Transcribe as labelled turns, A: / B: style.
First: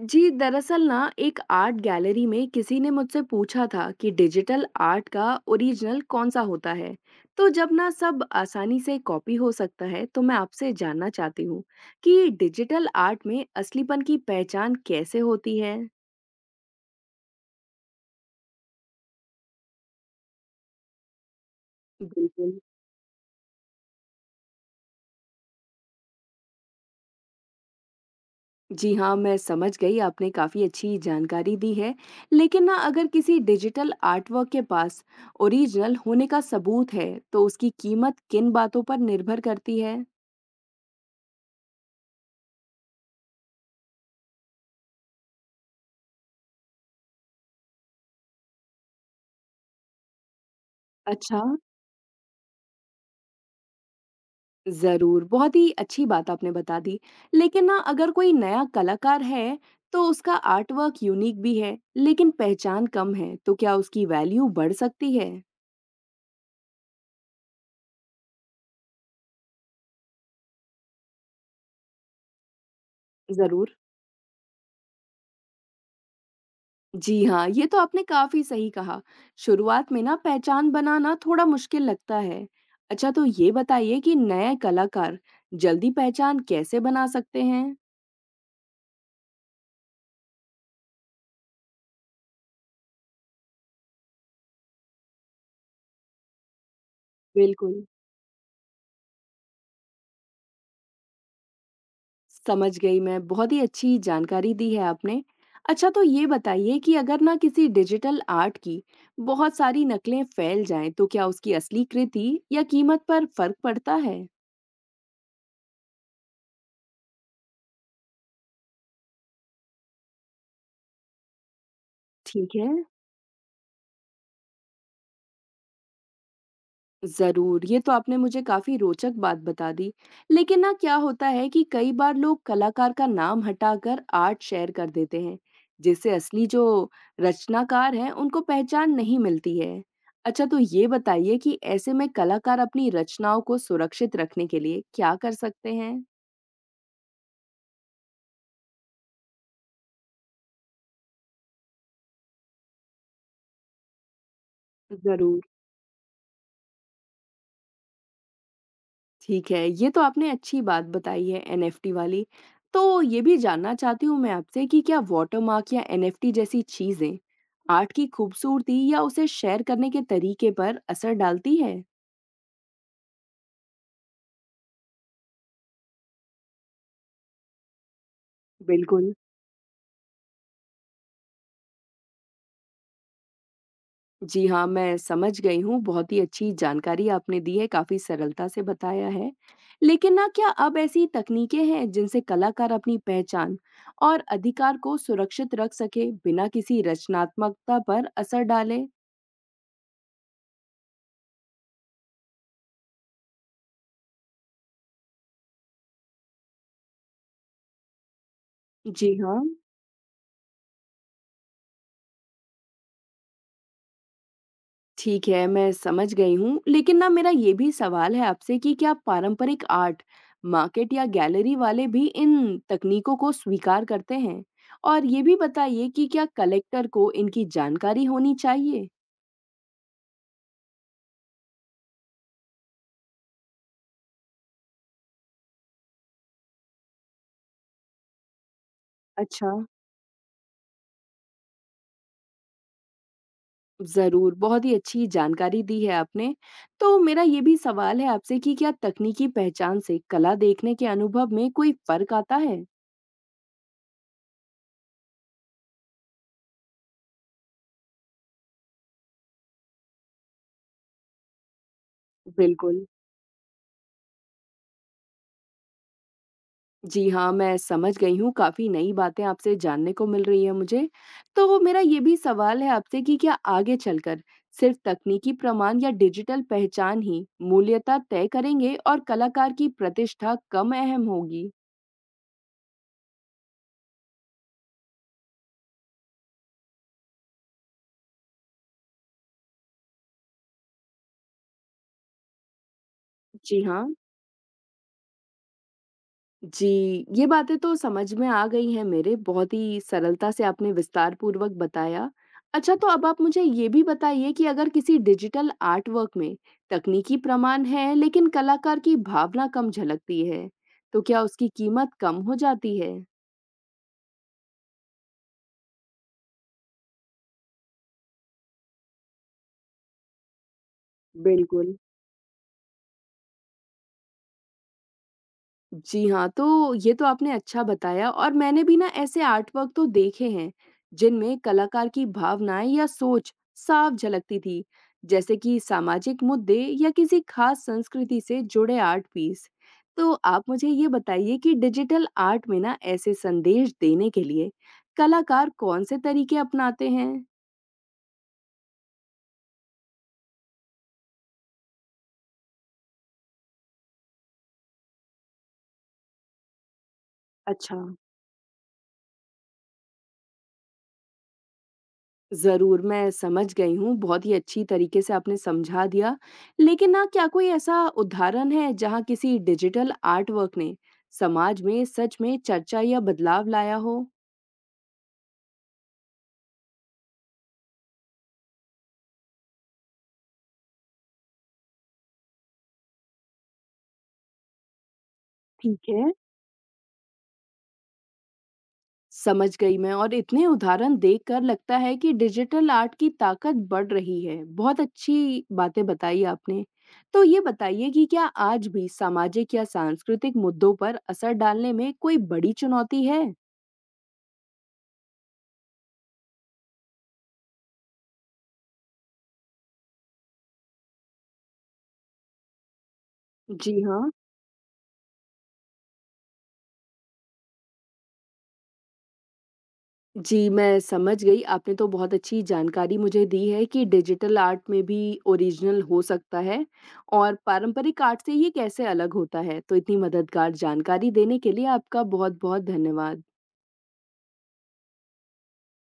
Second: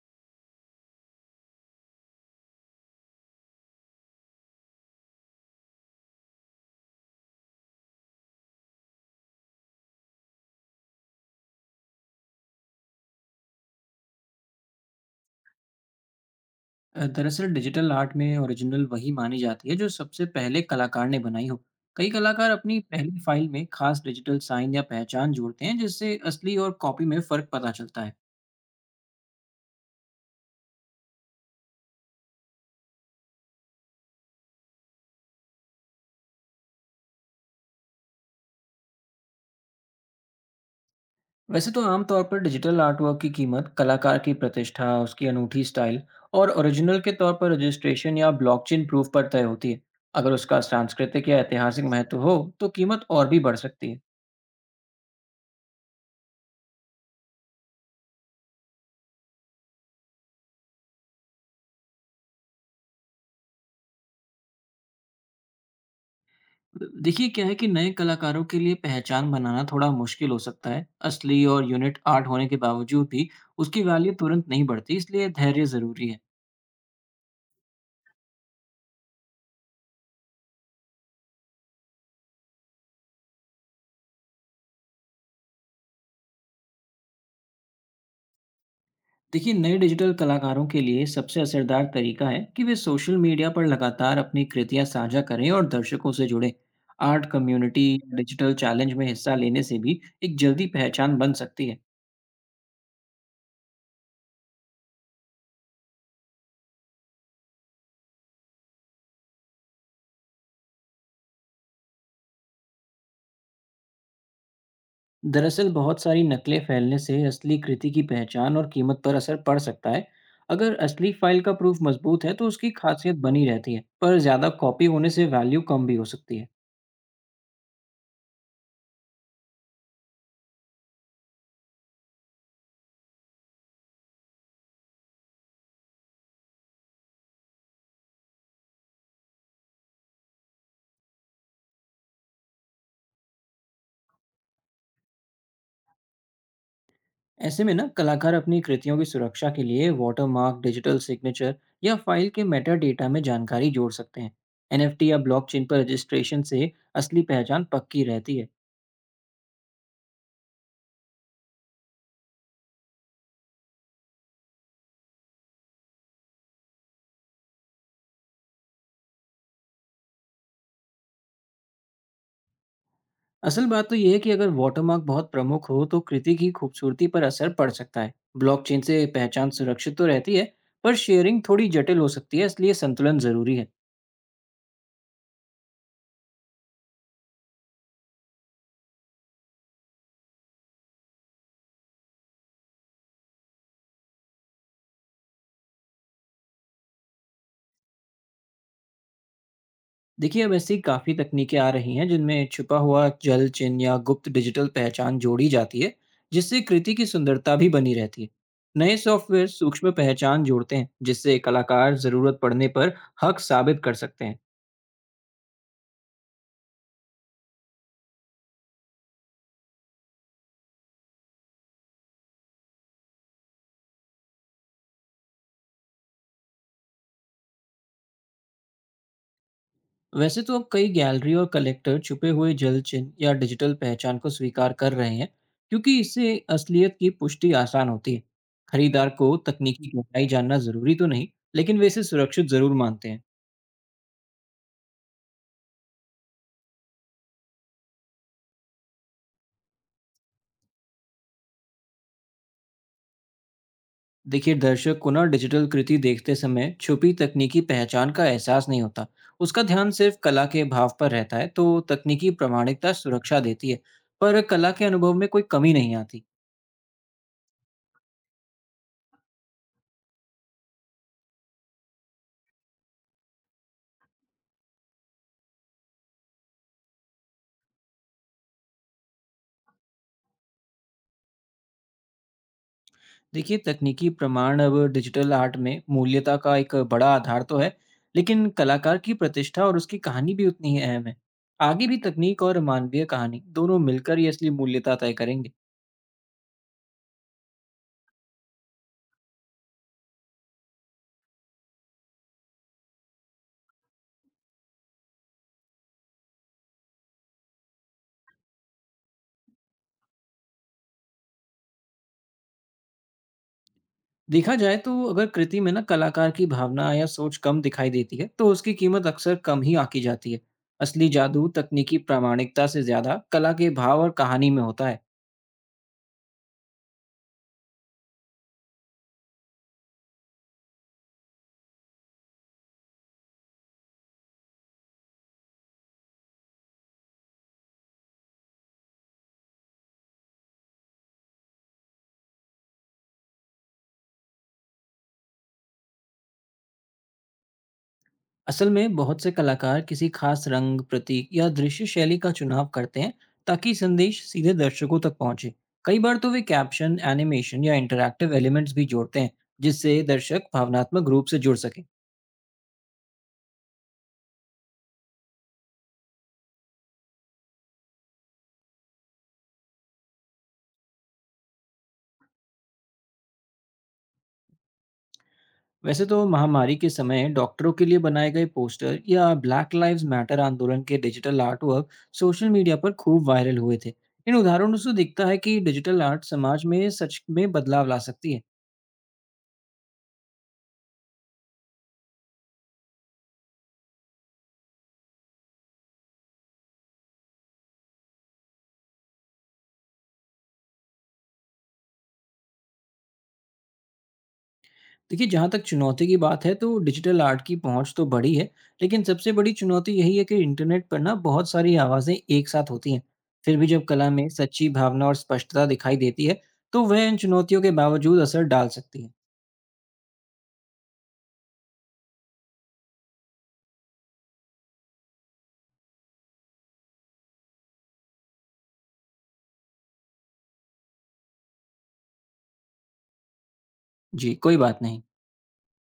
A: जी, दरअसल ना एक आर्ट गैलरी में किसी ने मुझसे पूछा था कि डिजिटल आर्ट का ओरिजिनल कौन सा होता है। तो जब ना सब आसानी से कॉपी हो सकता है, तो मैं आपसे जानना चाहती हूँ कि डिजिटल आर्ट में असलीपन की पहचान कैसे होती है?
B: दरअसल डिजिटल आर्ट में ओरिजिनल वही मानी जाती है जो सबसे पहले कलाकार ने बनाई हो। कई कलाकार
A: बिल्कुल।
B: अपनी पहली फाइल में खास डिजिटल साइन या पहचान जोड़ते हैं जिससे असली और कॉपी में फर्क पता चलता है।
A: जी हाँ, मैं समझ गई आपने काफ़ी अच्छी जानकारी दी है। लेकिन ना अगर किसी डिजिटल आर्टवर्क के पास ओरिजिनल होने का सबूत है, तो उसकी कीमत किन बातों पर निर्भर करती है?
B: वैसे तो आमतौर पर डिजिटल आर्टवर्क की कीमत कलाकार की प्रतिष्ठा, उसकी अनूठी स्टाइल और ओरिजिनल के तौर पर रजिस्ट्रेशन या ब्लॉकचेन प्रूफ पर तय होती है। अगर उसका सांस्कृतिक या
A: अच्छा।
B: ऐतिहासिक महत्व हो तो कीमत और भी बढ़ सकती है।
A: जरूर बहुत ही अच्छी बात आपने बता दी। लेकिन ना अगर कोई नया कलाकार है तो उसका आर्ट वर्क यूनिक भी है लेकिन पहचान कम है, तो क्या उसकी वैल्यू बढ़ सकती है?
B: देखिए, क्या है कि नए कलाकारों के लिए पहचान बनाना थोड़ा मुश्किल हो सकता है। असली और यूनिट आर्ट होने के बावजूद भी
A: जरूर।
B: उसकी वैल्यू तुरंत नहीं बढ़ती, इसलिए धैर्य ज़रूरी है।
A: जी हाँ, ये तो आपने काफी सही कहा। शुरुआत में ना पहचान बनाना थोड़ा मुश्किल लगता है। अच्छा, तो ये बताइए कि नए कलाकार जल्दी पहचान कैसे बना सकते हैं?
B: देखिए, नए डिजिटल कलाकारों के लिए सबसे असरदार तरीका है कि वे सोशल मीडिया पर लगातार अपनी कृतियां साझा करें और दर्शकों से जुड़ें। आर्ट
A: बिल्कुल।
B: कम्युनिटी, डिजिटल चैलेंज में हिस्सा लेने से भी एक जल्दी पहचान बन सकती है।
A: समझ गई मैं, बहुत ही अच्छी जानकारी दी है आपने। अच्छा, तो ये बताइए कि अगर ना किसी डिजिटल आर्ट की बहुत सारी नकलें फैल जाएँ, तो क्या उसकी असली कृति या कीमत पर फर्क पड़ता है?
B: दरअसल बहुत सारी नकलें फैलने से असली कृति की पहचान और कीमत पर असर पड़ सकता है। अगर असली फाइल का प्रूफ मजबूत है तो
A: ठीक है।
B: उसकी खासियत बनी रहती है, पर ज़्यादा कॉपी होने से वैल्यू कम भी हो सकती है।
A: जरूर, ये तो आपने मुझे काफी रोचक बात बता दी। लेकिन ना क्या होता है कि कई बार लोग कलाकार का नाम हटाकर आर्ट शेयर कर देते हैं, जिससे असली जो रचनाकार हैं उनको पहचान नहीं मिलती है। अच्छा, तो ये बताइए कि ऐसे में कलाकार अपनी रचनाओं को सुरक्षित रखने के लिए क्या कर सकते हैं?
B: ऐसे में ना कलाकार अपनी कृतियों की सुरक्षा के लिए वाटरमार्क, डिजिटल सिग्नेचर या फाइल के मेटा डेटा में जानकारी जोड़ सकते हैं। एनएफटी या
A: जरूर।
B: ब्लॉकचेन पर रजिस्ट्रेशन से असली पहचान पक्की रहती है।
A: ठीक है, ये तो आपने अच्छी बात बताई है एनएफटी वाली। तो ये भी जानना चाहती हूँ मैं आपसे कि क्या वाटरमार्क या एनएफटी जैसी चीज़ें आर्ट की खूबसूरती या उसे शेयर करने के तरीके पर असर डालती है?
B: असल बात तो यह है कि अगर वाटरमार्क बहुत प्रमुख हो तो कृति की खूबसूरती पर असर पड़ सकता है। ब्लॉकचेन से
A: बिल्कुल।
B: पहचान सुरक्षित तो रहती है, पर शेयरिंग थोड़ी जटिल हो सकती है, इसलिए संतुलन जरूरी है।
A: जी हाँ, मैं समझ गई हूँ। बहुत ही अच्छी जानकारी आपने दी है, काफ़ी सरलता से बताया है। लेकिन ना क्या अब ऐसी तकनीकें हैं जिनसे कलाकार अपनी पहचान और अधिकार को सुरक्षित रख सके बिना किसी रचनात्मकता पर असर डाले?
B: देखिए, अब ऐसी काफ़ी तकनीकें आ रही हैं जिनमें छुपा हुआ जल चिन्ह या गुप्त डिजिटल पहचान जोड़ी जाती है, जिससे कृति की सुंदरता भी बनी रहती है। नए
A: जी हाँ।
B: सॉफ्टवेयर सूक्ष्म पहचान जोड़ते हैं जिससे कलाकार ज़रूरत पड़ने पर हक साबित कर सकते हैं।
A: ठीक है, मैं समझ गई हूँ। लेकिन ना मेरा ये भी सवाल है आपसे कि क्या पारंपरिक आर्ट मार्केट या गैलरी वाले भी इन तकनीकों को स्वीकार करते हैं? और ये भी बताइए कि क्या कलेक्टर को इनकी जानकारी होनी चाहिए?
B: वैसे तो अब कई गैलरी और कलेक्टर छुपे हुए जल चिन्ह या डिजिटल पहचान को स्वीकार कर रहे हैं, क्योंकि इससे असलियत की पुष्टि आसान होती है। खरीदार को
A: अच्छा।
B: तकनीकी गहराई जानना जरूरी तो नहीं, लेकिन वे इसे सुरक्षित जरूर मानते हैं।
A: ज़रूर, बहुत ही अच्छी जानकारी दी है आपने। तो मेरा ये भी सवाल है आपसे कि क्या तकनीकी पहचान से कला देखने के अनुभव में कोई फ़र्क आता है?
B: देखिए, दर्शक को ना डिजिटल कृति देखते समय छुपी तकनीकी पहचान का एहसास नहीं होता। उसका ध्यान सिर्फ कला के भाव पर रहता है, तो तकनीकी
A: बिल्कुल।
B: प्रामाणिकता सुरक्षा देती है, पर कला के अनुभव में कोई कमी नहीं आती।
A: जी हाँ, मैं समझ गई हूँ, काफ़ी नई बातें आपसे जानने को मिल रही हैं मुझे। तो मेरा ये भी सवाल है आपसे कि क्या आगे चलकर सिर्फ़ तकनीकी प्रमाण या डिजिटल पहचान ही मूल्यता तय करेंगे और कलाकार की प्रतिष्ठा कम अहम होगी?
B: देखिए, तकनीकी प्रमाण अब डिजिटल आर्ट में मूल्यता का एक बड़ा आधार तो है, लेकिन कलाकार की प्रतिष्ठा और उसकी कहानी भी उतनी ही अहम है। आगे भी तकनीक और मानवीय कहानी
A: जी
B: दोनों
A: हाँ।
B: मिलकर ये असली मूल्यता तय करेंगे।
A: जी, ये बातें तो समझ में आ गई हैं मेरे, बहुत ही सरलता से आपने विस्तार पूर्वक बताया। अच्छा, तो अब आप मुझे ये भी बताइए कि अगर किसी डिजिटल आर्ट वर्क में तकनीकी प्रमाण है लेकिन कलाकार की भावना कम झलकती है, तो क्या उसकी कीमत कम हो जाती है?
B: देखा जाए तो अगर कृति में ना कलाकार की भावना या सोच कम दिखाई देती है, तो उसकी कीमत अक्सर कम ही आंकी जाती है। असली जादू
A: बिल्कुल।
B: तकनीकी प्रामाणिकता से ज़्यादा कला के भाव और कहानी में होता है।
A: जी हाँ, तो ये तो आपने अच्छा बताया और मैंने भी ना ऐसे आर्टवर्क तो देखे हैं, जिनमें कलाकार की भावनाएं या सोच साफ झलकती थी, जैसे कि सामाजिक मुद्दे या किसी खास संस्कृति से जुड़े आर्ट पीस। तो आप मुझे ये बताइए कि डिजिटल आर्ट में ना ऐसे संदेश देने के लिए कलाकार कौन से तरीके अपनाते हैं?
B: असल में बहुत से कलाकार किसी खास रंग, प्रतीक या दृश्य शैली का चुनाव करते हैं ताकि संदेश सीधे दर्शकों तक पहुंचे। कई बार तो वे कैप्शन, एनिमेशन या
A: अच्छा।
B: इंटरैक्टिव एलिमेंट्स भी जोड़ते हैं जिससे दर्शक भावनात्मक रूप से जुड़ सके।
A: ज़रूर, मैं समझ गई हूँ, बहुत ही अच्छी तरीके से आपने समझा दिया। लेकिन ना क्या कोई ऐसा उदाहरण है जहाँ किसी डिजिटल आर्ट वर्क ने समाज में सच में चर्चा या बदलाव लाया हो?
B: वैसे तो महामारी के समय डॉक्टरों के लिए बनाए गए पोस्टर या ब्लैक लाइव्स मैटर आंदोलन के digital art work social media पर खूब वायरल हुए थे। इन उदाहरणों से दिखता है कि
A: ठीक
B: डिजिटल
A: है।
B: आर्ट समाज में सच में बदलाव ला सकती है।
A: समझ गई मैं, और इतने उदाहरण देखकर लगता है कि डिजिटल आर्ट की ताकत बढ़ रही है। बहुत अच्छी बातें बताई आपने। तो ये बताइए कि क्या आज भी सामाजिक या सांस्कृतिक मुद्दों पर असर डालने में कोई बड़ी चुनौती है?
B: देखिए, जहाँ तक चुनौती की बात है तो डिजिटल आर्ट की पहुँच तो बढ़ी है, लेकिन सबसे बड़ी चुनौती यही है कि इंटरनेट पर ना बहुत सारी आवाज़ें एक साथ होती हैं। फिर भी
A: जी
B: जब
A: हाँ।
B: कला में सच्ची भावना और स्पष्टता दिखाई देती है, तो वह इन चुनौतियों के बावजूद असर डाल सकती है।
A: जी, मैं समझ गई। आपने तो बहुत अच्छी जानकारी मुझे दी है कि डिजिटल आर्ट में भी ओरिजिनल हो सकता है और पारंपरिक आर्ट से ये कैसे अलग होता है। तो इतनी मददगार जानकारी देने के लिए आपका बहुत-बहुत धन्यवाद।
B: जी, कोई बात नहीं।